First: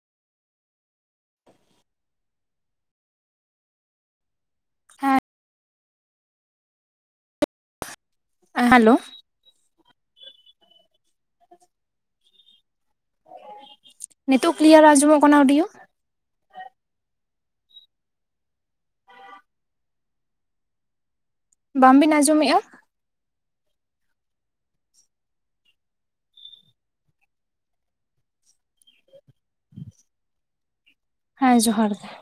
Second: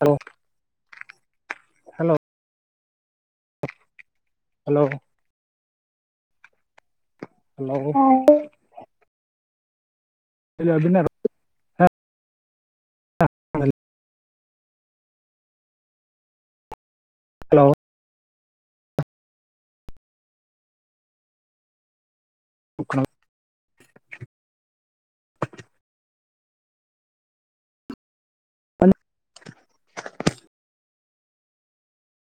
Hello. Hello. Hello. ᱦᱮᱸ hello, ᱦᱚᱸ ᱾ Hello. ᱟᱹᱵᱤᱱᱟᱜ ᱨᱚ ᱱᱤᱛᱳᱜ ᱠᱞᱤᱭᱟᱨ ᱟᱸᱡᱚᱢᱚᱜ ᱠᱟᱱᱟ ᱚᱰᱤᱭᱳ? ᱦᱮᱞᱳ ᱾ ᱵᱟᱝ ᱵᱤᱱ ᱟᱸᱡᱚᱢᱮᱜ-ᱟ? ᱚᱱᱟ ᱦᱮᱸ ᱡᱚᱦᱟᱨ ᱜᱮ ᱾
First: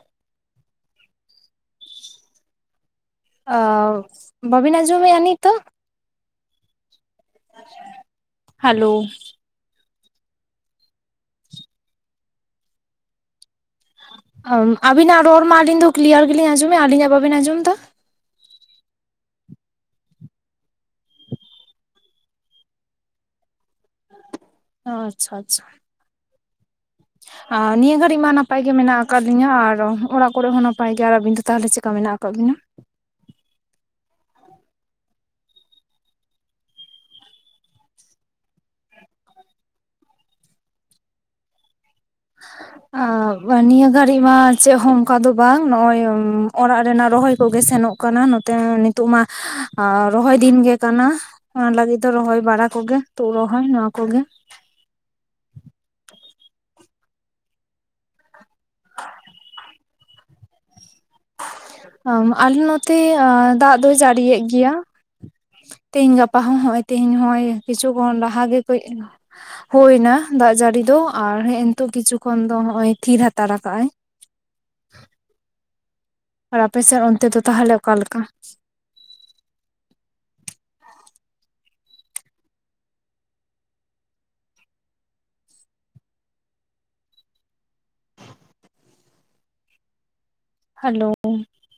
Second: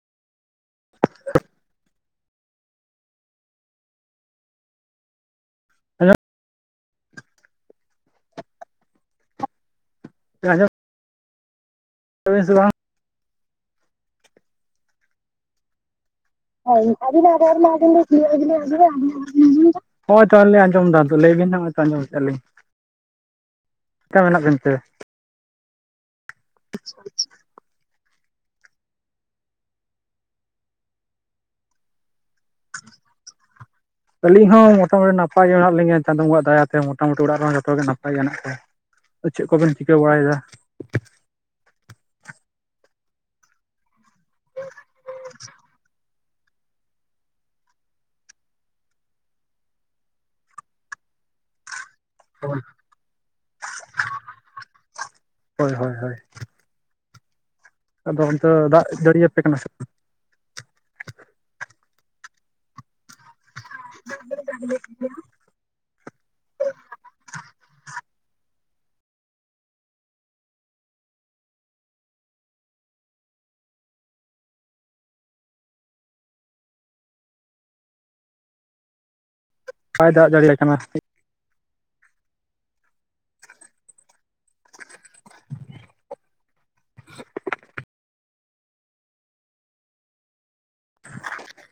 ᱚ ᱵᱟᱹᱵᱤᱱ ᱟᱡᱚᱢᱮᱜ-ᱟ ᱱᱤᱛᱚᱜ? Hello [inaudible] hello. ᱟᱹᱡᱚᱢ ᱮᱫᱟᱵᱤᱱ ᱥᱮ ᱵᱟᱝ? ᱟᱵᱤᱱᱟᱜ ᱨᱚᱲ ᱢᱟ ᱟᱹᱞᱤᱧ ᱫᱚ ᱠᱞᱤᱭᱟᱨ ᱜᱮᱞᱤᱧ ᱟᱸᱡᱚᱢᱮᱫ-ᱟ ᱾ ᱟᱹᱞᱤᱧᱟᱜ ᱵᱟᱹᱵᱤᱱ ᱟᱸᱡᱚᱢ ᱮᱫᱟ? [unintelligible] ᱦᱳᱭ ᱛᱟᱦᱞᱮ ᱟᱸᱡᱚᱢ ᱮᱫᱟ ᱟᱫᱚ ᱞᱟᱹᱭ ᱵᱤᱱ ᱦᱟᱸᱜ ᱛᱚ ᱟᱸᱡᱚᱢ ᱮᱫ-ᱟ ᱞᱤᱧ ᱾ [inaudible] ᱪᱮᱫᱠᱟ ᱢᱮᱱᱟᱜ ᱵᱤᱱ ᱛᱮ? ‌ [inaudible] ᱟᱪᱪᱷᱟ ᱟᱨ ᱱᱤᱭᱟᱹ ᱜᱷᱟᱹᱲᱤᱡ ᱢᱟ ᱱᱟᱯᱟᱭ ᱜᱮ ᱢᱮᱱᱟᱜ ᱟᱠᱟᱫ ᱞᱤᱧᱟ ᱟᱨ ᱚᱲᱟᱜ ᱠᱚᱨᱮ ᱦᱚᱸ ᱱᱟᱯᱟᱭ ᱜᱮ, ᱟᱨ ᱟᱹᱵᱤᱱ ᱫᱚ ᱛᱟᱦᱚᱞᱮ ᱪᱮᱫᱠᱟ ᱢᱮᱱᱟᱜ ᱟᱠᱟᱫ ᱵᱤᱱᱟ? [inaudible] ᱟᱹᱞᱤᱧ ᱦᱚᱸ ᱢᱚᱴᱟᱢᱩᱴᱤ ᱱᱟᱯᱟᱭ ᱜᱮ ᱢᱮᱱᱟᱜ ᱞᱤᱧᱟ ᱪᱟᱸᱫᱳ ᱵᱚᱸᱜᱟ ᱟᱜ ᱫᱟᱭᱟᱛᱮ ᱢᱚᱴᱟᱢᱩᱴᱤ ᱚᱲᱟᱜ ᱨᱮᱦᱚ ᱡᱚᱛᱚ ᱜᱮ ᱱᱟᱯᱟᱭ ᱜᱮ ᱢᱮᱱᱟᱜ ᱠᱚᱣᱟ ᱾ ᱪᱮᱫ ᱠᱚᱵᱮᱱ ᱪᱤᱠᱟᱹ ᱵᱟᱲᱟᱭ ᱮᱫᱟ? ᱱᱤᱭᱟᱹ ᱜᱷᱟᱹᱲᱤᱡ ᱢᱟ ᱪᱮᱫ ᱦᱚᱸ ᱚᱱᱠᱟ ᱫᱚ ᱵᱟᱝ ᱱᱚᱜ-ᱚᱭ ᱚᱲᱟᱜ ᱨᱮᱱᱟᱜ ᱨᱚᱦᱚᱭ ᱠᱚᱜᱮ ᱥᱮᱱᱚᱜ ᱠᱟᱱᱟ ᱱᱚᱛᱮ ᱱᱤᱛᱚᱜ ᱢᱟ ᱨᱚᱦᱚᱭ ᱫᱤᱱ ᱜᱮ ᱠᱟᱱᱟ᱾ ᱚᱱᱟ ᱞᱟᱹᱜᱤᱫ ᱫᱚ ᱨᱚᱦᱚᱭ ᱵᱟᱲᱟ ᱠᱚᱜᱮ ᱛᱩᱫ ᱨᱚᱦᱚᱭ ᱱᱚᱣᱟ ᱠᱚᱜᱮ ᱾ ᱦᱳᱭ ᱦᱳᱭ ᱦᱳᱭ ᱾ ᱟᱫᱚ ᱚᱱᱛᱮ ᱫᱟᱜ ᱡᱟᱹᱲᱤᱭ ᱟᱯᱮ ᱠᱟᱱᱟ ᱥᱮ ᱟᱞᱮ ᱱᱚᱛᱮ ᱫᱟᱜ ᱫᱚᱭ ᱡᱟᱹᱲᱤᱭᱮᱫ ᱜᱮᱭᱟ᱾ ᱛᱮᱦᱤᱧ ᱜᱟᱯᱟ ᱦᱚᱸ ᱱᱚᱜ-ᱚᱭ ᱛᱮᱦᱤᱧ ᱱᱚᱜ-ᱚᱭ ᱠᱤᱪᱷᱩ ᱠᱷᱚᱱ ᱞᱟᱦᱟ ᱜᱮ ᱠᱟᱹᱡ ᱦᱩᱭ ᱮᱱᱟ ᱫᱟᱜ ᱡᱟᱹᱲᱤ ᱫᱚ ᱟᱨ ᱦᱮᱸ ᱱᱤᱛᱳᱜ ᱠᱤᱪᱷᱩ ᱠᱷᱚᱱ ᱫᱚ ᱦᱚᱸᱜ-ᱚᱭ ᱛᱷᱤᱨ ᱦᱟᱛᱟᱲ ᱠᱟᱜ-ᱟᱭ ᱾ ᱟᱨ ᱟᱯᱮᱥᱮᱫ ᱚᱱᱛᱮ ᱫᱚ ᱛᱟᱦᱚᱞᱮ ᱚᱠᱟ ᱞᱮᱠᱟ? ᱵᱟᱭ ᱫᱟᱜ ᱡᱟᱲᱤ [unintelligible] ᱦᱮᱞᱳ ᱾ [inaudible]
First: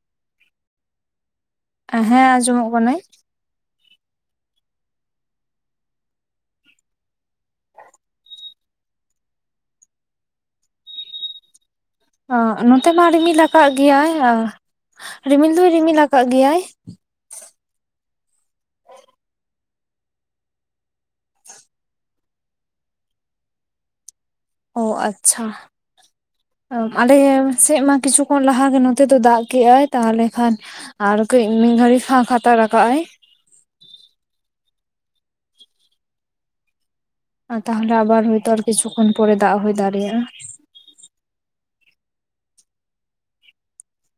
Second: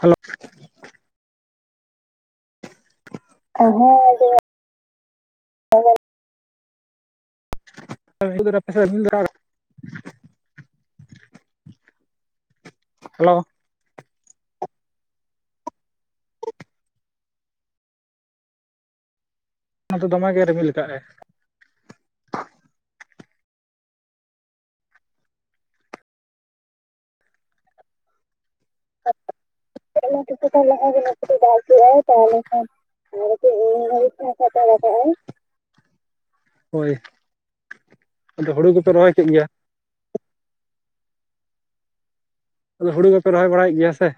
ᱦᱮᱞᱳ ᱾ ᱦᱮᱸ ᱟᱸᱡᱚᱢᱚᱜ ᱠᱟᱱᱟᱹᱧ ᱾ ᱦᱮᱸ ᱟᱸᱡᱚᱢ [unintelligible] ᱚ ᱱᱚᱛᱮ ᱢᱟ ᱦᱮᱞᱳ ᱨᱤᱢᱤᱞ ᱟᱠᱟᱫ ᱜᱮᱭᱟᱭ ᱟᱨ ᱨᱤᱢᱤᱞ ᱫᱚᱭ ᱨᱤᱢᱤᱞ ᱟᱠᱟᱫ ᱜᱮᱭᱟᱭ᱾ ᱱᱚᱛᱮ ᱫᱚᱢᱮ ᱜᱮ ᱨᱤᱢᱤᱞ ᱠᱟᱜᱟᱭ ᱾ ᱚ ᱟᱪᱪᱷᱟ, [inaudible] ᱟᱞᱮ ᱥᱮᱫ ᱢᱟ ᱠᱤᱪᱷᱩ ᱠᱷᱚᱱ ᱞᱟᱦᱟ ᱜᱮ ᱱᱚ ᱛᱮ ᱫᱚ ᱫᱟᱜ ᱠᱮᱫ-ᱟᱭ ᱛᱟᱦᱚᱞᱮ ᱟᱨ ᱠᱟᱹᱡ ᱢᱤᱫ ᱜᱷᱟᱹᱲᱤᱡ ᱯᱷᱟᱠ ᱦᱟᱛᱟᱲ ᱠᱟᱜ-ᱟᱭ ᱾ ᱥᱮ ᱱᱤᱭᱟᱹ ᱜᱷᱟᱲᱤ ᱯᱷᱟᱠ ᱦᱟᱛᱟᱲ ᱠᱟᱜ-ᱟᱭ ᱾ [inaudible] ᱦᱳᱭ ᱾ ᱟᱨ ᱛᱟᱦᱚᱞᱮ ᱟᱵᱟᱨ ᱦᱳᱭᱛᱚ ᱟᱨ ᱠᱤᱪᱷᱩ ᱠᱷᱚᱱ ᱠᱮᱫ ᱯᱚᱨᱮ ᱜᱮᱭᱟ ᱫᱟᱜ ᱦᱚᱭ ᱫᱟᱲᱮᱭᱟᱜ-ᱟ᱾ ᱟᱫᱚ ᱦᱩᱲᱩ ᱠᱚᱯᱮ ᱨᱚᱦᱚᱭ ᱵᱟᱲᱟᱭᱮᱫ ᱜᱮᱭᱟ ᱥᱮ?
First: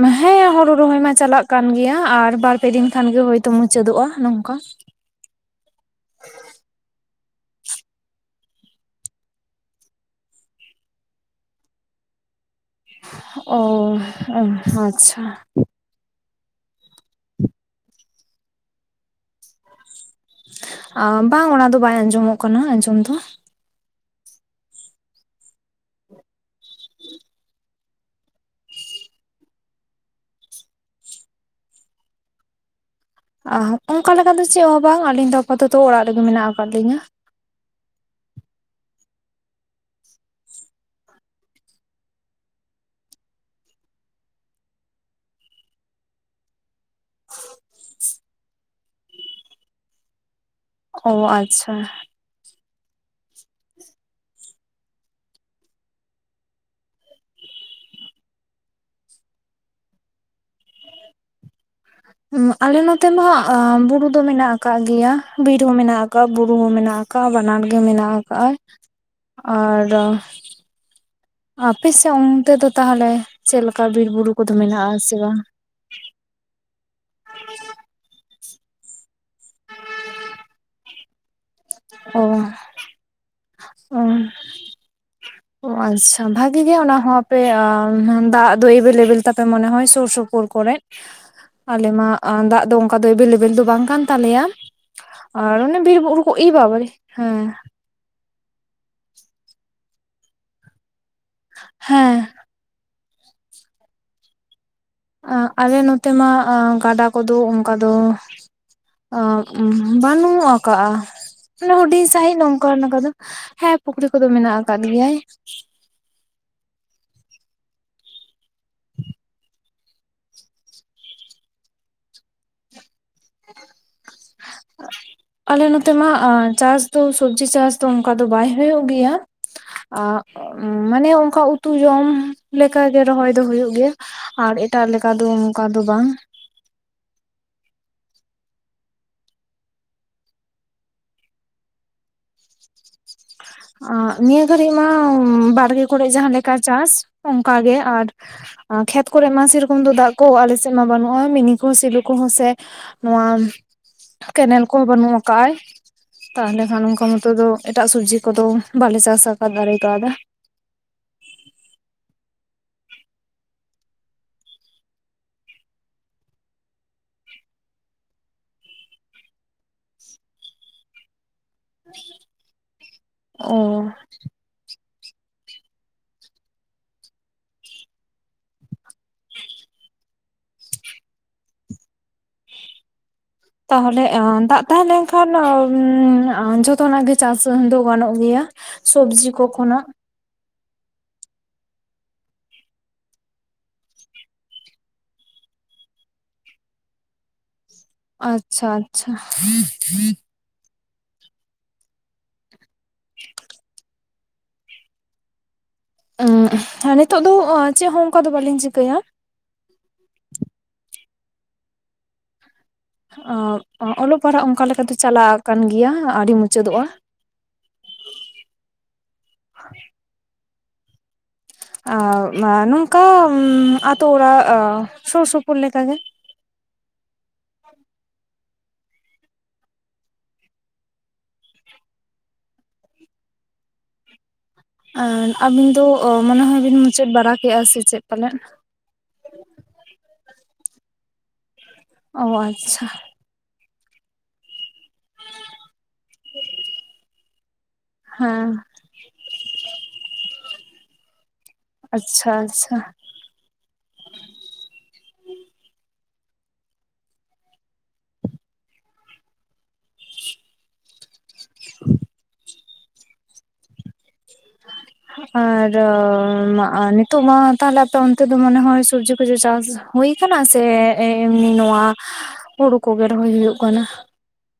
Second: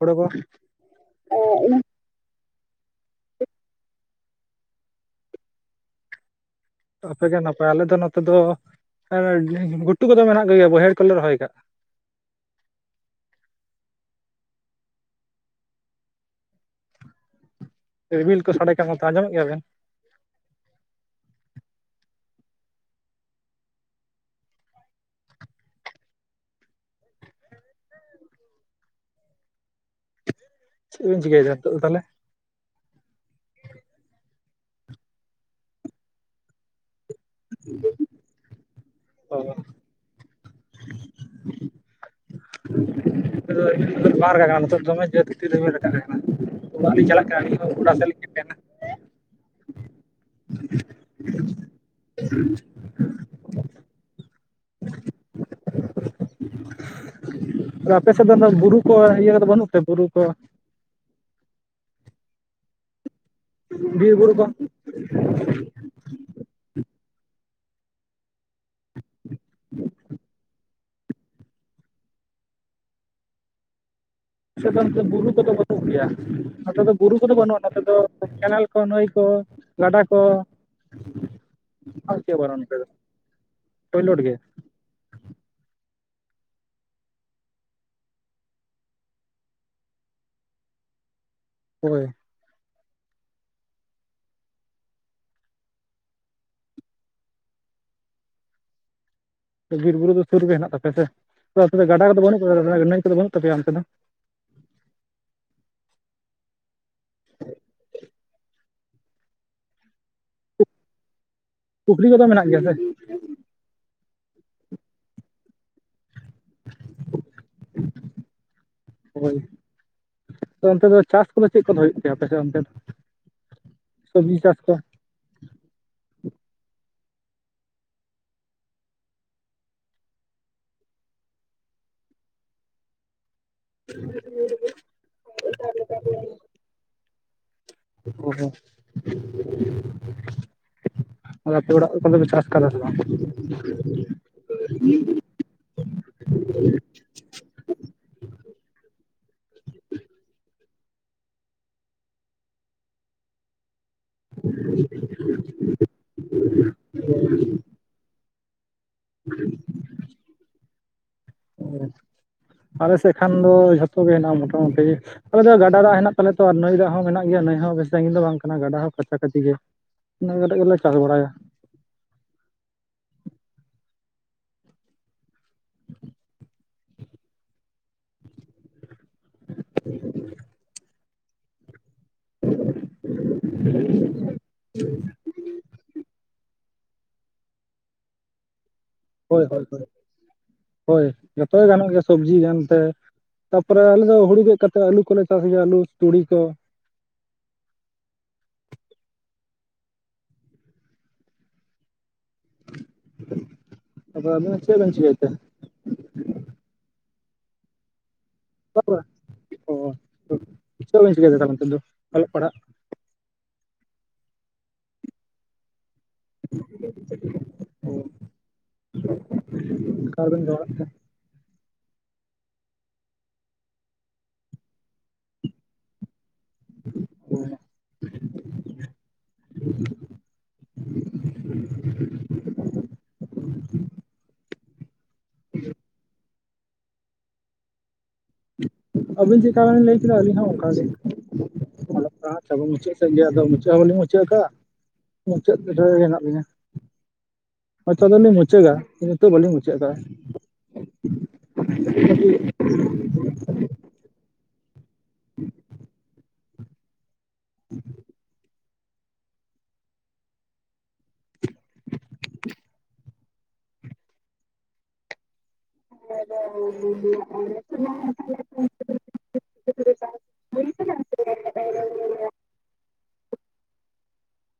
ᱦᱩᱲᱩ ᱠᱚ ᱦᱮᱸ ᱦᱩᱲᱩ ᱨᱚᱦᱚᱭ ᱢᱟ ᱪᱟᱞᱟᱜ ᱠᱟᱱ ᱜᱮᱭᱟ ᱟᱨ ᱵᱟᱨ ᱯᱮ ᱫᱤᱱ ᱠᱷᱟᱱ ᱜᱮ ᱦᱳᱭᱛᱳ, ᱢᱩᱪᱟᱹᱫ ᱱᱚᱝᱠᱟ ᱟᱯᱮᱜᱮ ᱱᱟᱯᱟᱭ ᱟᱞᱮ ᱫᱚ, ᱱᱚᱛᱮ ᱫᱚ ᱜᱷᱩᱴᱩ ᱠᱚᱫᱚ ᱢᱮᱱᱟᱜ ᱠᱚᱜᱮᱭᱟ, ᱵᱟᱹᱭᱦᱟᱹᱲ ᱠᱚᱞᱮ ᱨᱚᱦᱚᱭ ᱠᱟᱜ-ᱟ᱾ ᱚ ᱟᱪᱪᱷᱟ, ᱨᱤᱢᱤᱞ ᱠᱚ ᱥᱟᱰᱮ ᱠᱟᱱᱟ, ᱱᱚᱛᱮ ᱫᱚ ᱟᱸᱡᱚᱢᱚᱜ ᱜᱮᱭᱟᱵᱮᱱ? ᱟ ᱵᱟᱝ ᱚᱱᱟ ᱫᱚ ᱵᱟᱭ, ᱟᱸᱡᱚᱢᱚᱜ ᱠᱟᱱᱟ ᱟᱸᱡᱚᱢ ᱫᱚ ᱪᱮᱫ ᱵᱤᱱ ᱪᱤᱠᱟᱹᱭᱮᱜᱼᱟ ᱱᱤᱛᱚᱜ ᱫᱚ ᱛᱟᱦᱚᱞᱮ ᱚᱱᱠᱟ ᱞᱮᱠᱟ ᱫᱚ ᱪᱮᱫ ᱦᱚᱸ ᱵᱟᱝ, ᱟᱹᱞᱤᱧ ᱫᱚ ᱟᱯᱟᱛᱚᱛᱚ ᱚᱲᱟᱜ ᱨᱮᱜᱮ ᱢᱮᱱᱟᱜ ᱟᱠᱟᱫ ᱞᱤᱧᱟᱹ᱾ [inaudible] [unintelligible] ᱚ, ᱵᱟᱝ ᱨᱟᱠᱟ ᱠᱟᱱᱟ ᱱᱤᱛᱜ, ᱫᱚᱢᱮ ᱡᱛ ᱛᱤ ᱨᱮᱵ ᱟᱠᱟᱱᱟ᱾ ᱟᱞᱤ ᱡᱚᱞᱚᱠᱤ ᱥᱞ ᱠᱮᱫᱯᱮᱱᱟ [unintelligible] [unintelligible] ᱚ ᱟᱪᱪᱷᱟ, ᱦ [unintelligible] [unintelligible] ᱟᱯᱮ ᱥᱮᱫ ᱫᱚ ᱵᱩᱨᱩ ᱠᱚ, ᱤᱭᱟᱹ ᱠᱚᱫᱚ ᱵᱟᱹᱱᱩᱜ ᱛᱮ ᱵᱩᱨᱩ ᱠᱚ ᱟᱞᱮ ᱱᱚᱛᱮ ᱢᱟ, ᱵᱩᱨᱩ ᱵᱤᱨ ᱫᱚ ᱠᱚ ᱢᱮᱱᱟᱜ ᱟᱠᱟᱜ ᱜᱮᱭᱟ᱾ ᱜᱮᱭᱟ, ᱵᱤᱨ ᱦᱚᱸ ᱢᱮᱱᱟᱜ ᱟᱠᱟᱜᱼᱟ, ᱵᱩᱨᱩ ᱦᱚᱸ ᱢᱮᱱᱟᱜ ᱟᱠᱟᱜᱼᱟ, ᱵᱟᱱᱟᱨ ᱜᱮ ᱢᱮᱱᱟᱜ ᱟᱠᱟᱜᱼᱟ᱾ ᱟᱨᱚ ᱟᱯᱮ ᱥᱮᱫ ᱚᱱᱛᱮ ᱫᱚ ᱛᱟᱦᱚᱞᱮ, ᱪᱮᱫ ᱞᱮᱠᱟ ᱵᱤᱨ ᱵᱩᱨᱩ ᱠᱚᱫᱚ ᱥᱮᱫ ᱢᱮᱱᱟᱜᱼᱟ, ᱫᱚ ᱥᱮ ᱵᱩᱨᱩ ᱵᱟᱝ? ᱠᱚᱫᱚ ᱵᱟᱹᱱᱩᱜ ᱜᱮᱭᱟ, ᱱᱚᱛᱮ ᱫᱚ ᱵᱩᱨᱩ ᱠᱚᱫᱚ ᱵᱟᱹᱱᱩᱜᱼᱟ ᱱᱚᱛᱮ ᱫᱚ ᱠᱮᱱᱮᱞ ᱠᱚ, ᱱᱟᱹᱭ ᱠᱚ, ᱜᱟᱰᱟ ᱠᱚ᱾ ᱟᱨ ᱚ ᱪᱮᱫ ᱦᱚ ᱵᱟᱱᱩᱜ-ᱟ, ᱱᱚᱛᱮ ᱫᱚ [inaudible] ᱚ ᱯᱳᱭᱞᱳ ᱨᱮᱜᱮ ᱾ ᱚ, ᱟᱪᱪᱷᱟ ᱵᱷᱟᱜᱮ ᱜᱮ ᱚᱱᱟ ᱦᱚᱸ, ᱟᱯᱮ ᱫᱟᱜ ᱫᱚ ᱮᱵᱮᱞ ᱞᱮᱵᱮᱞ ᱛᱟᱯᱮ, ᱢᱚᱱᱮ ᱦᱚᱭ ᱥᱳᱨ ᱥᱳᱯᱳᱨ ᱠᱚᱨᱮ ᱾ [inaudible] [inaudible] ᱟᱞᱮ ᱢᱟ ᱫᱟᱜ ᱫᱚ ᱚᱱᱠᱟ ᱫᱚ, ᱮᱵᱮᱞ ᱞᱮᱵᱮᱞ ᱫᱚ ᱵᱟᱝ ᱠᱟᱱ ᱛᱟᱞᱮᱭᱟ ᱾ ᱟᱨ ᱚᱱᱮ ᱵᱤᱨ ᱵᱩᱨᱩ ᱠᱚ, ᱤ-ᱵᱟᱵᱟ ᱨᱮ ᱦᱮᱸ ᱾ ᱵᱤᱨ ᱵᱩᱨᱩ ᱫᱚ ᱥᱩᱨ ᱨᱮᱜᱮ ᱦᱮᱱᱟᱜ ᱛᱟᱯᱮ ᱥᱮ᱾ ᱟᱫᱚ ᱟᱯᱮ ᱫᱚ ᱜᱟᱰᱟ ᱠᱚᱫᱚ ᱦᱮᱸ ᱵᱟᱹᱱᱩᱜ [unintelligible] ᱱᱟᱹᱭ ᱠᱚᱫᱚ ᱵᱟᱹᱱᱩᱜ ᱛᱟᱯᱮᱭᱟ ᱚᱱᱛᱮ ᱫᱚ? ᱟᱞᱮ ᱱᱚᱛᱮ ᱢᱟ, ᱜᱟᱰᱟ ᱠᱚᱫᱚ ᱚᱱᱠᱟ ᱫᱚ ᱟ ᱵᱟᱹᱱᱩᱜ ᱠᱟᱜᱼᱟ, ᱢᱟᱱᱮ ᱦᱩᱰᱤᱧ ᱯᱩᱠᱷᱨᱤ ᱠᱚᱫᱚ ᱥᱟᱺᱦᱤᱡ ᱢᱮᱱᱟᱜ ᱜᱮᱭᱟ ᱱᱚᱝᱠᱟ ᱥᱮ? ᱱᱚᱝᱠᱟ ᱫᱚ ᱦᱮᱸ, ᱯᱩᱠᱷᱨᱤ ᱠᱚᱫᱚ ᱢᱮᱱᱟᱜ ᱟᱠᱟᱫ ᱜᱮᱭᱟᱭ ᱾ ᱦᱳᱭ᱾ ᱟᱫᱚ ᱚᱱᱛᱮ ᱫᱚ ᱪᱟᱥ ᱠᱚᱫᱚ, ᱪᱮᱫ ᱠᱚᱫᱚ ᱦᱳᱭᱳᱜ ᱛᱟᱯᱮᱭᱟ ᱟᱯᱮ ᱥᱮᱫ ᱚᱱᱛᱮ ᱫᱚ? [inaudible] ᱥᱚᱵᱽᱡᱤ ᱪᱟᱥ ᱠᱚ ᱾ ᱟᱞᱮ ᱱᱚᱛᱮ ᱢᱟ, ᱪᱟᱥ ᱫᱚ ᱥᱚᱵᱡᱤ ᱪᱟᱥ ᱫᱚ, ᱚᱱᱠᱟ ᱫᱚ ᱵᱟᱭ ᱦᱳᱭᱳᱜ ᱜᱮᱭᱟ ᱾ ᱟᱸᱜ, ᱢᱟᱱᱮ ᱚᱱᱠᱟ ᱩᱛᱩ ᱡᱚᱢ ᱞᱮᱠᱟ ᱜᱮ, ᱨᱚᱦᱚᱭ ᱫᱚ ᱦᱳᱭᱳᱜ ᱜᱮᱭᱟ ᱟᱨ ᱮᱴᱟᱜ ᱞᱮᱠᱟ ᱫᱚ, ᱚᱱᱠᱟ ᱫᱚ ᱵᱟᱝ ᱾ ᱚ ᱦᱚᱸ, [unintelligible] [unintelligible] ᱟᱨ ᱟᱯᱮ ᱚᱲᱟᱜ ᱠᱚᱨᱮ ᱫᱚ, ᱯᱮ ᱪᱟᱥ ᱠᱟᱫᱟ ᱥᱮ ᱵᱟᱝ? ᱟᱸᱜ, ᱱᱤᱭᱟᱹ ᱜᱷᱟᱹᱲᱤᱡ ᱢᱟ, ᱵᱟᱲᱜᱮ ᱠᱚᱨᱮᱜ ᱡᱟᱦᱟᱸ ᱞᱮᱠᱟ ᱪᱟᱥ ᱚᱱᱠᱟ ᱜᱮ ᱟᱨ ᱠᱷᱮᱛ ᱠᱚᱨᱮᱜ ᱢᱟ ᱥᱮᱨᱚᱠᱚᱢ ᱫᱚ, ᱫᱟᱜ ᱠᱚ ᱟᱞᱮ ᱥᱮᱫ ᱢᱟ ᱵᱟᱱᱩᱜ-ᱟ ᱾ᱢᱤᱱᱤ ᱠᱚᱦᱚᱸ ᱥᱮᱞᱩ ᱠᱚᱦᱚᱸ ᱥᱮ ᱱᱚᱣᱟ ᱠᱮᱱᱮᱞ ᱠᱚᱦᱚ ᱵᱟᱹᱱᱩᱜ ᱟᱠᱟᱜᱼᱟᱭ ᱾ ᱛᱟᱦᱚᱞᱮ ᱠᱷᱟᱱ ᱚᱱᱠᱟ ᱢᱚᱛᱚ ᱫᱚ, ᱮᱴᱟᱜ ᱥᱚᱵᱡᱤ ᱠᱚᱫᱚ ᱵᱟᱞᱮ ᱪᱟᱥ ᱟᱠᱟᱫ ᱫᱟᱲᱮ ᱠᱟᱣᱫᱟ ᱾ [unintelligible] ᱟᱞᱮ ᱥᱮᱫ ᱠᱷᱟᱱ ᱫᱚ, ᱡᱷᱚᱛᱚ ᱜᱮ ᱦᱮᱱᱟᱜᱼᱟ, ᱢᱚᱴᱟᱢᱩᱴᱤ ᱾ ᱟᱞᱮ ᱫᱚ ᱜᱟᱰᱟ ᱫᱟᱜ ᱦᱮᱱᱟᱜ ᱛᱟᱞᱮᱭᱟ ᱛᱚ, ᱟᱨ ᱱᱟᱹᱭ ᱫᱟᱜ ᱦᱚᱸ ᱢᱮᱱᱟᱜ ᱜᱮᱭᱟ ᱾ ᱱᱟᱹᱭ ᱦᱚᱸ ᱵᱮᱥᱤ ᱥᱟᱺᱜᱤᱧ ᱫᱚ ᱵᱟᱝ ᱠᱟᱱᱟ ᱜᱟᱰᱟ ᱦᱚᱸ ᱠᱟᱪᱷᱟ ᱠᱟᱪᱷᱤ ᱜᱮ ᱾ ᱤᱱᱟᱹᱜ ᱠᱟᱛᱮᱫ ᱜᱮᱞᱮ, ᱪᱟᱥ ᱵᱟᱲᱟᱭᱟ ᱾ [inaudible] ᱚ ᱾ [unintelligible] ᱛᱟᱦᱚᱞᱮ ᱮᱸ ᱫᱟᱜ ᱛᱟᱸᱦᱮ ᱞᱱᱠᱷᱟᱱ ᱮᱸ ᱟ ᱡᱷᱚᱛᱚᱱᱟᱜ ᱜᱮ ᱪᱟᱥ ᱫᱚ ᱜᱟᱱᱚᱜ ᱜᱮᱭᱟ᱾ ᱥᱚᱵᱽᱡᱤ ᱠᱚ ᱦᱳᱭ ᱦᱳᱭ ᱠᱷᱚᱱᱟᱜ ᱦᱳᱭ ᱦᱳᱭ ᱡᱷᱚᱛᱚ ᱜᱮ ᱜᱟᱱᱚᱜ ᱜᱮᱭᱟ ᱥᱚᱵᱡᱤ ᱡᱟᱱᱛᱮ᱾ ᱛᱟᱯᱚᱨᱮ ᱟᱞᱮ ᱫᱚ ᱦᱩᱲᱩ ᱜᱮᱫ ᱠᱟᱛᱮᱫ ᱟᱹᱞᱩ ᱠᱚᱞᱮ ᱪᱟᱥ ᱜᱮᱭᱟ ᱟᱹᱞᱩ, ᱛᱩᱲᱤ ᱠᱚ᱾ ᱟᱪᱪᱷᱟ ᱟᱪᱪᱷᱟ᱾ ᱟᱫᱚ ᱟᱵᱮᱱ ᱫᱚ ᱪᱮᱫ ᱵᱮᱱ ᱪᱤᱠᱟᱹᱭᱮᱫ ᱛᱮ? ᱮᱸ ᱦᱮᱸ ᱱᱤᱛᱚᱜ ᱫᱚ ᱪᱮᱫ ᱦᱚᱸ ᱚᱱᱠᱟ ᱫᱚ ᱵᱟᱹᱞᱤᱧ ᱪᱤᱠᱟᱹᱭᱟ᱾ ᱚ, ᱪᱮᱫ ᱵᱤᱱ ᱪᱤᱠᱟᱭ ᱮᱫᱟ ᱛᱟᱦᱚᱞᱮ ᱱᱤᱛᱚᱜ ᱫᱚ, ᱚᱞᱚᱜ ᱯᱟᱲᱦᱟᱜ? ᱚᱞᱚᱜ ᱯᱟᱲᱦᱟᱜ ᱚᱱᱠᱟ ᱞᱮᱠᱟᱛᱮ ᱪᱟᱞᱟᱜ ᱠᱟᱱ ᱜᱮᱭᱟ, ᱟᱹᱣᱨᱤ ᱢᱩᱪᱟᱹᱫᱚᱜᱼᱟ᱾ ᱚ, [unintelligible] ᱨᱮᱵᱤᱱ [unintelligible] ᱟ ᱱᱚᱝᱠᱟ ᱟᱛᱳ ᱚᱲᱟᱜ‌ ᱟ ᱥᱩᱨ ᱥᱩᱯᱩᱨ ᱞᱮᱠᱟ ᱜᱮ᱾ [unintelligible] [unintelligible] ᱟᱨ ᱟᱹᱵᱤᱱ ᱫᱚ ᱚ ᱢᱚᱱᱮ ᱦᱚᱭ ᱵᱤᱱ ᱢᱩᱪᱟᱹᱫ ᱵᱟᱲᱟ ᱠᱮᱜᱼᱟ ᱥᱮ ᱪᱮᱫ ᱯᱟᱞᱮᱫ? ᱟᱹᱵᱤᱱ ᱪᱮᱫᱠᱟ ᱵᱤᱱ ᱞᱟᱹᱭ ᱠᱮᱫᱟ ᱟᱹᱞᱤᱧ ᱦᱚᱸ ᱚᱱᱠᱟ ᱜᱮ᱾ ᱚᱞᱚᱜ ᱚ ᱯᱟᱲᱦᱟᱜ ᱪᱟᱵᱟ ᱟᱪᱪᱷᱟ ᱢᱩᱪᱟᱹᱫ ᱥᱮᱫ ᱜᱮ, ᱟᱫᱚ ᱢᱩᱪᱟᱹᱫ ᱦᱚᱸ ᱵᱟᱹᱞᱤᱧ ᱢᱩᱪᱟᱹᱫ ᱟᱠᱟᱫ-ᱟ, ᱢᱩᱪᱟᱹᱫ ᱵᱤᱫᱟᱹᱞ ᱨᱮᱜᱮ ᱦᱮᱱᱟᱜ ᱞᱤᱧᱟ᱾ ᱦᱳᱭᱛᱚ ᱫᱚᱞᱤᱧ ᱦᱮᱸ ᱢᱩᱪᱟᱹᱜᱼᱟ, ᱠᱤᱱᱛᱩ ᱱᱤᱛᱚᱜ ᱵᱟᱹᱞᱤᱧ ᱢᱩᱪᱟᱹᱫ ᱟᱠᱟᱜᱼᱟ᱾ ᱟᱪᱪᱷᱟ ᱟᱪᱪᱷᱟ᱾ [unintelligible] [unintelligible] [unintelligible] ᱟᱨᱻ ᱱᱤᱛᱳᱜ ᱢᱟ ᱛᱟᱦᱞᱮ ᱟᱯᱮ ᱚᱱᱛᱮ ᱫᱚ ᱢᱚᱱᱮ ᱦᱚᱭ ᱥᱩᱵᱡᱤ ᱠᱚᱫᱚ ᱪᱟᱥ ᱦᱩᱭ ᱟᱠᱟᱱᱟ ᱥᱮ ᱮᱢᱱᱤ ᱱᱚᱣᱟ ᱦᱩᱲᱩ ᱠᱚᱜᱮ ᱨᱚᱦᱚᱭ ᱦᱩᱭᱩᱜ ᱠᱟᱱᱟ?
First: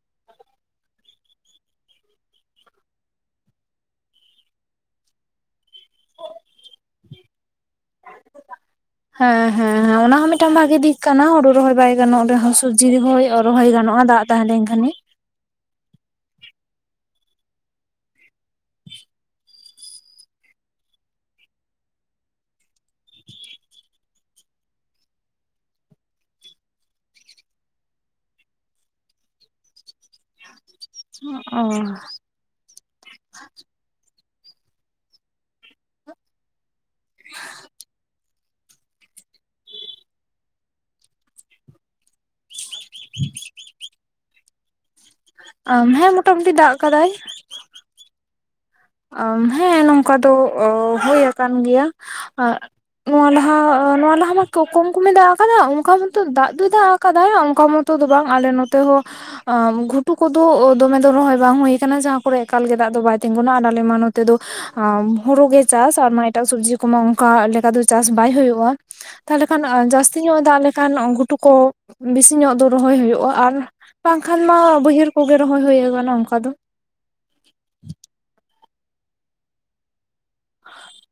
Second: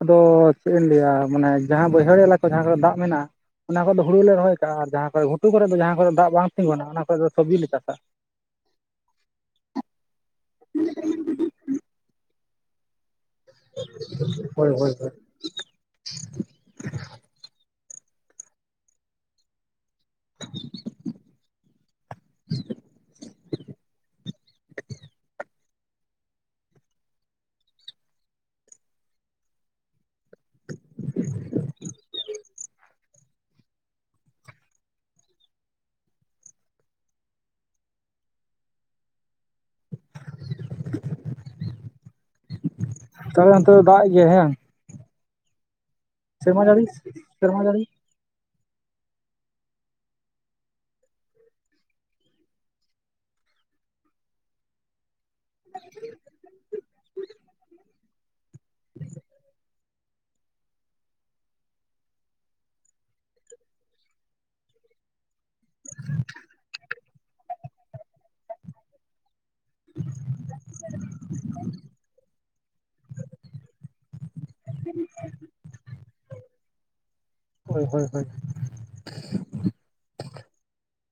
ᱟᱫᱚᱻ ᱪᱮᱫ ᱵᱤᱱ ᱞᱟᱹᱭᱟ ᱢᱟᱱᱮ ᱡᱟᱸᱦᱟ ᱵᱟᱹᱭᱦᱟᱹᱲ ᱮᱞᱟᱠᱟ ᱡᱟᱸᱦᱟ ᱠᱟᱨᱮ ᱫᱟᱜ ᱢᱮᱱᱟᱜᱼᱟ ᱚᱱᱟ ᱠᱚᱨᱮ ᱫᱚ ᱦᱩᱲᱩ ᱞᱮ ᱨᱚᱦᱚᱭ ᱠᱟᱜᱼᱟ ᱟᱨ ᱡᱟᱸᱦᱟ ᱠᱚᱨᱮ ᱜᱷᱩᱴᱩ ᱠᱚᱨᱮ ᱫᱚ ᱡᱟᱸᱦᱟ ᱠᱚᱨᱮ ᱫᱟᱜ ᱵᱟᱝ ᱛᱤᱸᱜᱩᱱᱟ ᱚᱱᱟ ᱠᱚᱨᱮ ᱫᱚ ᱥᱚᱵᱡᱤ ᱞᱮ ᱪᱟᱥᱟ᱾ [unintelligible] ᱦᱮᱸ ᱦᱮᱸ ᱦᱮᱸ ᱚᱱᱟ ᱦᱚᱸ ᱢᱤᱫᱴᱟᱝ ᱵᱷᱟᱜᱮ ᱫᱤᱠ ᱠᱟᱱᱟ ᱦᱳᱲᱩ ᱨᱚᱦᱚᱭ ᱵᱟᱭ ᱜᱟᱱᱚᱜ ᱨᱮᱸᱦᱚ ᱥᱚᱵᱽᱡᱤ ᱨᱮᱸᱦᱚ ᱨᱚᱦᱚᱭ ᱜᱟᱱᱚᱜᱼᱟ ᱫᱟᱜ ᱛᱟᱸᱦᱮᱸᱞᱮᱱ ᱦᱳᱭ ᱠᱷᱟᱱ ᱦᱳᱭ ᱜᱮ᱾ ᱦᱳᱭ [unintelligible] [unintelligible] [unintelligible] ᱚ [unintelligible] [unintelligible] ᱛᱟᱹᱣ ᱫᱟᱜ ᱮᱸᱜ ᱜᱮᱭᱟᱭ ᱦᱮᱸ ᱵᱟᱝ? ᱟᱢ ᱦᱮᱸ ᱢ ᱥᱮᱨᱢᱟ ᱡᱟᱹᱲᱤ ᱥᱮᱨᱢᱟ ᱡᱟᱹᱲᱤ᱾ ᱟᱢ ᱦᱮᱸ ᱱᱚᱝᱠᱟ ᱫᱚ ᱦᱩᱭ ᱟᱠᱟᱱ ᱜᱮᱭᱟ ᱟ᱾ ᱱᱚᱣᱟ ᱞᱟᱦᱟ ᱟ ᱱᱚᱣᱟ ᱞᱟᱦᱟ ᱢᱟ ᱠᱚᱢ ᱠᱚᱢᱮ ᱫᱟᱜ ᱠᱟᱫᱟ ᱚᱱᱚᱠᱟ ᱢᱟᱛᱚ ᱫᱟᱜ ᱫᱚᱭ ᱫᱟᱜ ᱟᱠᱟᱫᱟᱭ ᱚᱱᱠᱟ ᱢᱚᱛᱚ ᱫᱚ ᱵᱟᱝ ᱟᱞᱮ ᱱᱚᱛᱮ ᱦᱚᱸ ᱜᱷᱩ ᱴᱩ ᱠᱚᱫᱚ ᱫᱚᱢᱮ ᱫᱚ ᱨᱚᱦᱚᱭ ᱵᱟᱝ ᱦᱩᱭ ᱠᱟᱱᱟ ᱡᱟᱸᱦᱟ ᱠᱚᱨᱮ ᱮᱠᱟᱞ ᱜᱮ ᱫᱟᱜ ᱫᱚ ᱵᱟᱭ ᱛᱤᱸᱜᱩᱱᱟ᱾ ᱟᱞᱮ ᱢᱟ ᱱᱚᱛᱮ ᱫᱚ ᱮᱸ ᱦᱩᱲᱩ ᱜᱮ ᱪᱟᱥ ᱟᱨ ᱢᱟ ᱮᱴᱟᱜ ᱥᱚᱵᱽᱡᱤ ᱠᱚᱢᱟ ᱚᱱᱠᱟ ᱞᱮᱠᱟ ᱫᱚ ᱪᱟᱥ ᱵᱟᱭ ᱦᱩᱭᱩᱜᱼᱟ᱾ ᱛᱟᱦᱚᱞᱮ ᱠᱷᱟᱱ ᱡᱟᱹᱥᱛᱤ ᱧᱚᱜ ᱮ ᱫᱟᱜ ᱞᱮᱠᱷᱟᱱ ᱜᱷᱩᱴᱩ ᱠᱚ ᱵᱮᱥᱤ ᱧᱚᱜ ᱫᱚ ᱨᱚᱦᱚᱭ ᱦᱩᱭᱩᱜᱼᱟ ᱟᱨ ᱵᱟᱝᱠᱷᱟᱱ ᱢᱟ ᱵᱟᱹᱭᱦᱟᱹᱲ ᱠᱚᱜᱮ ᱨᱚᱦᱚᱭ ᱦᱩᱭ ᱠᱟᱱᱟ ᱚᱱᱠᱟ ᱫᱚ᱾ ᱦᱳᱭ ᱦᱳᱭ ᱦᱳᱭ ᱾ [inaudible]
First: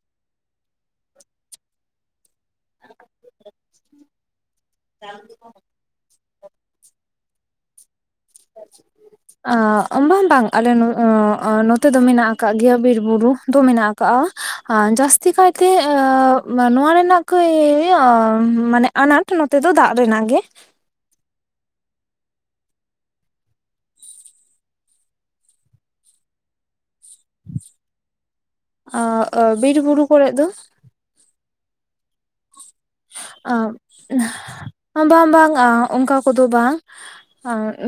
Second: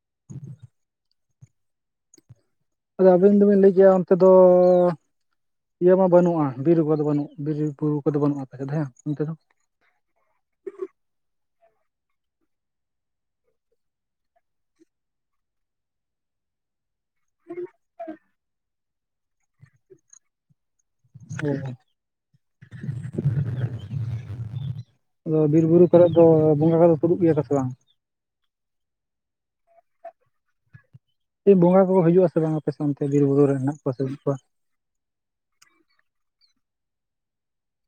ᱟᱫᱚ ᱟᱵᱤᱱ ᱫᱚᱵᱤᱱ ᱞᱟᱹᱭ ᱠᱮᱜ-ᱟ ᱚᱱᱛᱮ ᱫᱚ [unintelligible] ᱤᱭᱟᱹ ᱢᱟ ᱵᱟᱹᱱᱩᱜ-ᱟ ᱵᱤᱨ ᱠᱚᱫᱚ ᱵᱟᱹᱱᱩᱜ ᱵᱤᱨᱵᱩᱨᱩ ᱠᱚᱫᱚ ᱵᱟᱹᱱᱩᱜ ᱟ ᱾ ᱵᱟᱝ ᱵᱟᱝ ᱟᱞᱮ ᱱᱚᱛᱮ ᱫᱚ ᱢᱮᱱᱟᱜ ᱠᱟᱜ ᱜᱮᱭᱟ, ᱵᱤᱨ ᱵᱩᱨᱩ ᱫᱚ ᱢᱮᱱᱟᱜ ᱠᱟᱜ-ᱟ ᱡᱟᱹᱥᱛᱤ ᱠᱟᱭᱛᱮ ᱢᱟᱱᱮ ᱱᱚᱣᱟ ᱨᱮᱱᱟᱜ ᱠᱟᱹᱡ ᱢᱟᱱᱮ ᱟᱱᱟᱴ ᱱᱚᱛᱮ ᱫᱚ ᱫᱟᱜ ᱨᱮᱱᱟᱜ ᱜᱮ ᱾ ᱦᱮᱸ᱾ [inaudible] [inaudible] ᱟᱫᱚ ᱵᱤᱨ ᱵᱩᱨᱩ ᱠᱚᱨᱮ ᱫᱚ ᱵᱚᱸᱜᱟ ᱠᱚᱫᱚ ᱥᱩᱨᱩᱜ ᱜᱮᱭᱟ ᱠᱚ ᱥᱮ ᱵᱟᱝ? ᱟ ᱵᱤᱨ ᱵᱩᱨᱩ ᱠᱚᱨᱮᱜ ᱫᱚ? ᱵᱚᱸᱜᱟ ᱠᱚᱠᱚ ᱦᱤᱡᱩᱜ ᱟᱥᱮ ᱵᱟᱝ ᱟᱯᱮ ᱚᱱᱛᱮ ᱵᱤᱨ ᱵᱩᱨᱩ ᱨᱮ ᱦᱮᱱᱟᱜ ᱠᱚᱣᱟ ᱥᱮ ᱵᱟᱹᱱᱩᱜ ᱠᱚᱣᱟ? ᱵᱟᱝ ᱵᱟᱝ ᱚᱱᱠᱟ ᱠᱚᱫᱚ ᱵᱟᱝ ᱾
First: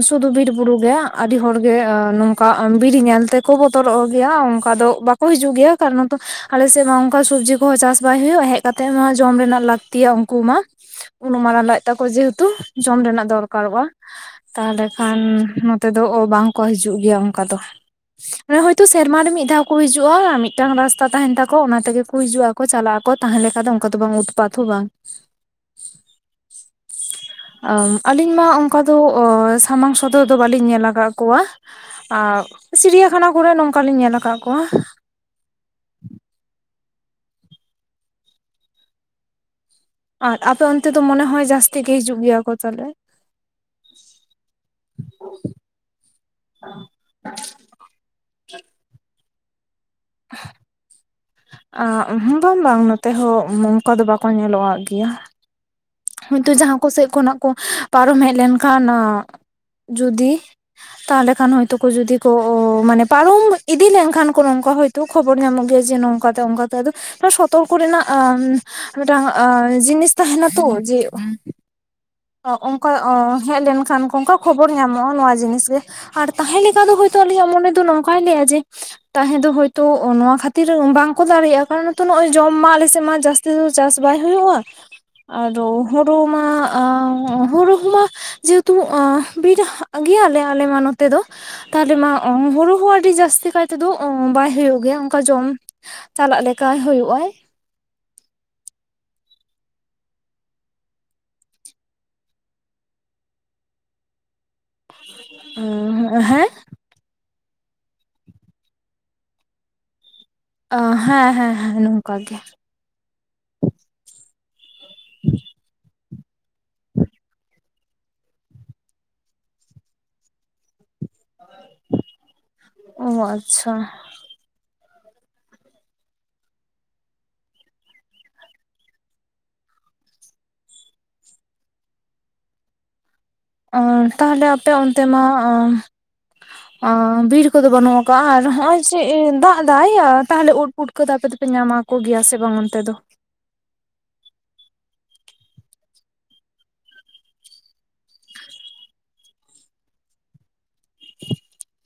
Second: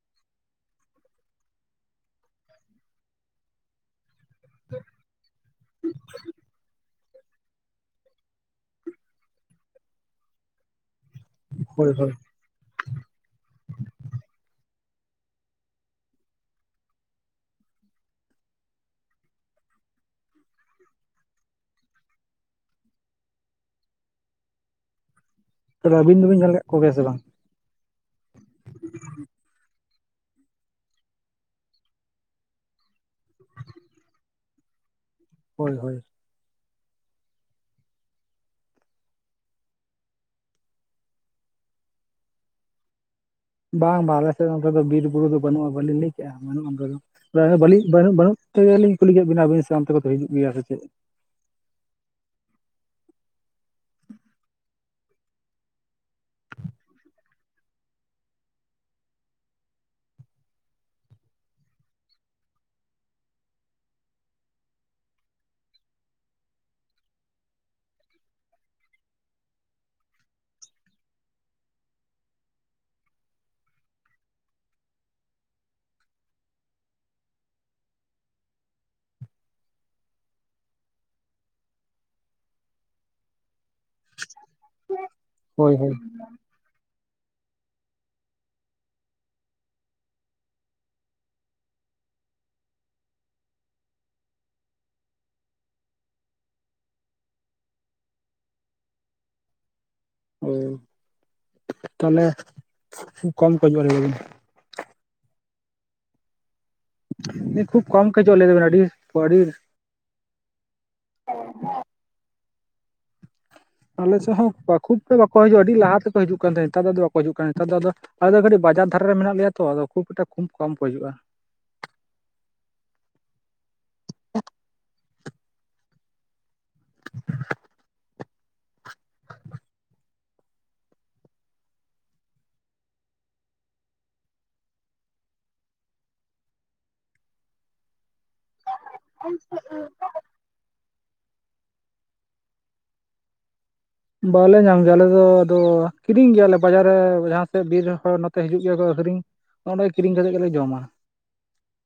ᱥᱩᱫᱩ ᱵᱤᱨ ᱵᱩᱨᱩ ᱜᱮ ᱟᱹᱰᱤ ᱦᱚᱲ ᱜᱮ ᱱᱚᱝᱠᱟ ᱵᱤᱨ ᱧᱮᱞᱛᱮ ᱠᱚ ᱵᱚᱛᱚᱨᱚᱜ ᱜᱮᱭᱟ ᱚᱱᱠᱟ ᱫᱚ ᱵᱟᱠᱚ ᱦᱤᱡᱩᱜ ᱜᱮᱭᱟ ᱠᱟᱨᱚᱱ ᱛᱚ ᱟᱞᱮᱥᱮᱫ ᱢᱟ ᱚᱱᱠᱟ ᱥᱚᱵᱽᱡᱤ ᱠᱚᱦᱚᱸ ᱪᱟᱥ ᱵᱟᱭ ᱦᱩᱭᱩᱜ-ᱟ ᱦᱮᱡ‌ ᱠᱟᱛᱮ ᱢᱟ ᱡᱚᱢ ᱨᱮᱱᱟᱜ ᱞᱟᱹᱠᱛᱤᱭᱟ ᱩᱱᱠᱩ ᱢᱟ ᱾ ᱩᱱ ᱢᱟᱨᱟᱝ ᱞᱟᱡ ᱦᱳᱭ ᱛᱟᱠᱚ ᱦᱳᱭ᱾ ᱡᱮ ᱦᱮᱛᱩ ᱡᱚᱢ ᱨᱮᱱᱟᱜ ᱫᱚᱨᱠᱟᱨᱚᱜ-ᱟ ᱾ ᱛᱟᱦᱚᱞᱮ ᱠᱷᱟᱱ ᱱᱚᱛᱮ ᱫᱚ ᱚ ᱵᱟᱝᱠᱚ ᱦᱤᱡᱩᱜ ᱜᱮᱭᱟ ᱚᱱᱠᱟ ᱫᱚ ᱾ ᱢᱚᱱᱮ ᱦᱚᱭᱛᱳ ᱥᱮᱨᱢᱟᱨ ᱨᱮ ᱢᱤᱫ ᱫᱷᱟᱣ ᱠᱚ ᱦᱤᱡᱩᱜ-ᱟ ᱢᱤᱫᱴᱟᱝ ᱨᱟᱥᱛᱟ ᱛᱟᱦᱮᱱ ᱛᱟᱠᱚ ᱚᱱᱟ ᱛᱮᱜᱮ ᱠᱚ ᱦᱤᱡᱩ ᱦᱤᱡᱩᱜ ᱟ ᱠᱚ ᱪᱟᱞᱟᱜ ᱟᱠᱚ ᱛᱟᱦᱮᱸ ᱞᱮᱠᱟ ᱫᱚ ᱚᱱᱠᱟ ᱫᱚ ᱵᱟᱝ ᱩᱛᱯᱟᱛ ᱦᱚᱸ ᱵᱟᱝ ᱾ ᱟᱵᱤᱱ ᱫᱚᱵᱤᱱ ᱧᱮᱞ ᱟᱠᱟᱫ ᱠᱚᱜᱮᱭᱟ ᱥᱮ ᱵᱟᱝ? ᱟᱹᱞᱤᱧ ᱢᱟ ᱚᱱᱠᱟ ᱫᱚ ᱥᱟᱢᱟᱝ ᱥᱚᱫᱚᱨ ᱫᱚ ᱵᱟᱹᱞᱤᱧ ᱧᱮᱞ ᱟᱠᱟᱫ ᱠᱚᱣᱟ ᱾ ᱟᱨ ᱪᱤᱲᱤᱭᱟᱠᱷᱟᱱᱟ ᱠᱚᱨᱮᱜ ᱱᱚᱝᱠᱟ ᱞᱤᱧ ᱧᱮᱞ ᱟᱠᱟᱫ ᱠᱚᱣᱟ ᱾ ᱦᱳᱭ ᱦᱳᱭ ᱾ ᱟᱨ ᱟᱯᱮ ᱚᱱᱛᱮ ᱫᱚ ᱢᱚᱱᱮ ᱦᱚᱭ ᱡᱟᱹᱥᱛᱤ ᱜᱮ ᱦᱤᱡᱩᱜ ᱜᱮᱭᱟ ᱠᱚ ᱛᱟᱦᱚᱞᱮ? ᱵᱟᱝ ᱵᱟᱝ ᱟᱞᱮᱥᱮᱫ ᱚᱱᱰᱮ ᱫᱚ ᱵᱤᱨ ᱵᱩᱨᱩ ᱫᱚ ᱵᱟᱹᱱᱩᱜ-ᱟ ᱵᱟᱞᱤᱧ ᱞᱟᱹᱭ ᱠᱮᱜ-ᱟ ᱵᱟᱹᱱᱩᱜ-ᱟ ᱚᱱᱠᱟ ᱫᱚ ᱾ ᱡᱟᱭᱦᱳᱠ ᱵᱟᱹᱞᱤᱧ ᱵᱟᱹᱱᱩᱜ ᱵᱟᱹᱱᱩᱜ ᱛᱮᱜᱮᱞᱤᱧ ᱠᱩᱞᱤ ᱠᱮᱫ ᱵᱤᱱᱟ ᱟᱹᱵᱤᱱ ᱥᱮ ᱚᱱᱛᱮ ᱠᱚ ᱦᱤᱡᱩᱜ ᱜᱮᱭᱟ ᱥᱮ ᱪᱮᱫ? ᱟ ᱵᱟᱝ ᱵᱟᱝ ᱱᱚᱛᱮ ᱱᱚᱝᱠᱟ ᱫᱚ ᱵᱟᱠᱚ ᱧᱮᱞᱚᱜᱣᱟᱜ ᱜᱮᱭᱟ ᱾ ᱦᱳᱭᱛᱚ ᱡᱟᱦᱟᱸ ᱠᱚ ᱥᱮᱫ ᱠᱷᱚᱱᱟᱜ ᱠᱚ ᱯᱟᱨᱚᱢ ᱦᱮᱡ ᱞᱮᱱᱠᱷᱟᱱ ᱡᱩᱫᱤ ᱛᱟᱦᱚᱞᱮ ᱠᱷᱟᱱ ᱦᱳᱭᱛᱳ ᱠᱚ ᱡᱩᱫᱤ ᱠᱚ ᱢᱟᱱᱮ ᱯᱟᱨᱚᱢ ᱤᱫᱤ ᱞᱮᱱᱠᱷᱟᱱ ᱠᱚ ᱱᱚᱝᱠᱟ ᱦᱳᱭ ᱛᱚ ᱠᱷᱚᱵᱚᱨ ᱧᱟᱢᱚᱜ ᱜᱮᱭᱟ ᱡᱮ ᱱᱚᱝᱠᱟᱛᱮ ᱚᱱᱠᱟᱛᱮ ᱟᱫᱚ ᱥᱚᱛᱚᱨᱠᱚ ᱨᱮᱱᱟᱜ ᱢᱤᱫᱴᱟᱝ ᱡᱤᱱᱤᱥ ᱛᱟᱦᱮᱱᱟ ᱛᱚ ᱡᱮ ᱚᱱᱠᱟ ᱦᱮᱡ ᱞᱮᱱᱠᱷᱟᱱ ᱚᱱᱠᱟ ᱠᱷᱚᱵᱚᱨ ᱧᱟᱢᱚᱜ-ᱟ ᱱᱚᱣᱟ ᱡᱤᱱᱤᱥ ᱜᱮ ᱾ ᱟᱨ ᱛᱟᱦᱮᱸ ᱞᱮᱠᱟ ᱫᱚ ᱦᱳᱭᱛᱳ ᱟᱞᱤᱧᱟᱜ ᱢᱚᱱᱮ ᱫᱚ ᱱᱚᱝᱠᱟᱭ ᱞᱟᱹᱭᱟ ᱡᱮ ᱛᱟᱦᱮᱸ ᱫᱚ ᱦᱳᱭᱛᱳ ᱱᱚᱣᱟ ᱠᱷᱟᱹᱛᱤᱨ ᱵᱟᱝᱠᱚ ᱫᱟᱲᱮᱭᱟᱜ-ᱟ ᱠᱟᱨᱚᱱ ᱛᱚ ᱱᱚᱜ-ᱚᱭ ᱡᱚᱢ ᱢᱟ ᱟᱞᱮᱥᱮᱫ ᱢᱟ ᱡᱟᱹᱥ ᱛᱤ ᱫᱚ ᱪᱟᱥ ᱵᱟᱭ ᱦᱩᱭᱩᱜ-ᱟ ᱟᱨ ᱦᱳᱭ ᱦᱳᱭ ᱾ [inaudible] ᱵᱩᱨᱩ ᱦᱩᱢᱟ ᱡᱮᱦᱮᱛᱩ ᱵᱤᱨ ᱜᱮᱭᱟᱞᱮ ᱟᱞᱮ ᱢᱟ ᱱᱚᱛᱮ ᱫᱚ ᱛᱟᱦᱚᱞᱮ ᱢᱟ ᱦᱩᱲᱩ ᱦᱚᱸ ᱟᱹᱰᱤ ᱡᱟᱹᱥᱛᱤ ᱠᱟᱭ ᱛᱮᱫᱚ ᱵᱟᱭ ᱦᱩᱭᱩᱜ ᱜᱮᱭᱟ ᱚᱱᱠᱟ ᱡᱚᱢ ᱪᱟᱞᱟᱜ ᱞᱮᱠᱟᱭ ᱦᱩᱭᱩᱜ-ᱟᱭ ᱾ ᱚ ᱾ [inaudible] ᱛᱟᱦᱚᱞᱮ [inaudible] ᱠᱚᱢ ᱠᱚ [unintelligible] ᱚ, ᱦᱮᱸ? [unintelligible] ᱟ ᱦᱮᱸ ᱦᱮᱸ ᱦᱮᱸ ᱱᱚᱝᱠᱟ ᱜᱮ᱾ ᱟᱞᱮ ᱥᱮᱫ ᱦᱚᱸ ᱵᱟ ᱠᱷᱩᱵ ᱛᱮ ᱵᱟᱠᱚ ᱦᱤᱡᱩᱜᱼᱟ᱾ ᱟᱹᱰᱤ ᱞᱟᱦᱟ ᱛᱮᱠᱚ ᱦᱤᱡᱩᱜ ᱠᱟᱱ ᱛᱟᱦᱮᱸᱫ, ᱱᱮᱛᱟᱨ ᱫᱟ ᱫᱚ ᱵᱟᱠᱚ ᱦᱤᱡᱩᱜ ᱠᱟᱱ ᱠᱟᱱᱟ, ᱱᱮᱛᱟᱨ ᱫᱚ ᱟᱫᱚ ᱟᱞᱮ ᱫᱚ ᱠᱟᱹᱴᱤᱡ ᱵᱟᱡᱟᱨ ᱫᱷᱟᱨᱮ ᱨᱮ ᱢᱮᱱᱟᱜ ᱞᱮᱭᱟ ᱛᱚ ᱟᱫᱚ ᱠᱷᱩᱵ ᱮᱴᱟ ᱠᱷᱩᱵ ᱠᱚᱢ ᱠᱚ ᱦᱤᱡᱩᱜᱼᱟ᱾ ᱚ ᱟᱪᱪᱷᱟ᱾ [inaudible] ᱚ ᱛᱟᱦᱚᱞᱮ ᱟᱯᱮ ᱚᱱᱛᱮ ᱢᱟ ᱟ ᱟᱸ ᱵᱤᱨ ᱠᱚᱫᱚ ᱵᱟᱹᱱᱩᱜ ᱟᱠᱟᱜ ᱟᱨ ᱦᱚᱸᱜᱼᱚᱭ ᱪᱮᱫ ᱮ ᱫᱟᱜ ᱫᱟᱭᱟ ᱟᱨ ᱛᱟᱦᱚᱞᱮ ᱩᱫᱽ ᱯᱩᱴ ᱯᱩᱴᱠᱟᱹ ᱫᱚ ᱟᱯᱮ ᱫᱚᱯᱮ ᱧᱟᱢᱟ ᱠᱚ ᱜᱮᱭᱟ ᱥᱮ ᱵᱟᱝ ᱚᱱᱛᱮ ᱫᱚ? ᱵᱟᱞᱮ ᱜᱮᱭᱟ ᱟᱞᱮ ᱫᱚ ᱟᱫᱚ ᱠᱤᱨᱤᱧ ᱜᱮᱭᱟᱞᱮ ᱵᱟᱡᱟᱨ ᱨᱮ ᱡᱟᱦᱟᱸ ᱥᱮᱫ ᱵᱤᱨ ᱨᱮᱱ ᱦᱚᱲ ᱱᱚᱛᱮ ᱦᱤᱡᱩᱜ ᱜᱮᱭᱟ ᱠᱚ ᱟᱠᱷᱨᱤᱧ᱾ ᱚᱸᱰᱮ ᱠᱤᱨᱤᱧ ᱠᱟᱛᱮ ᱜᱮᱞᱮ ᱡᱚᱢᱟ᱾ [inaudible]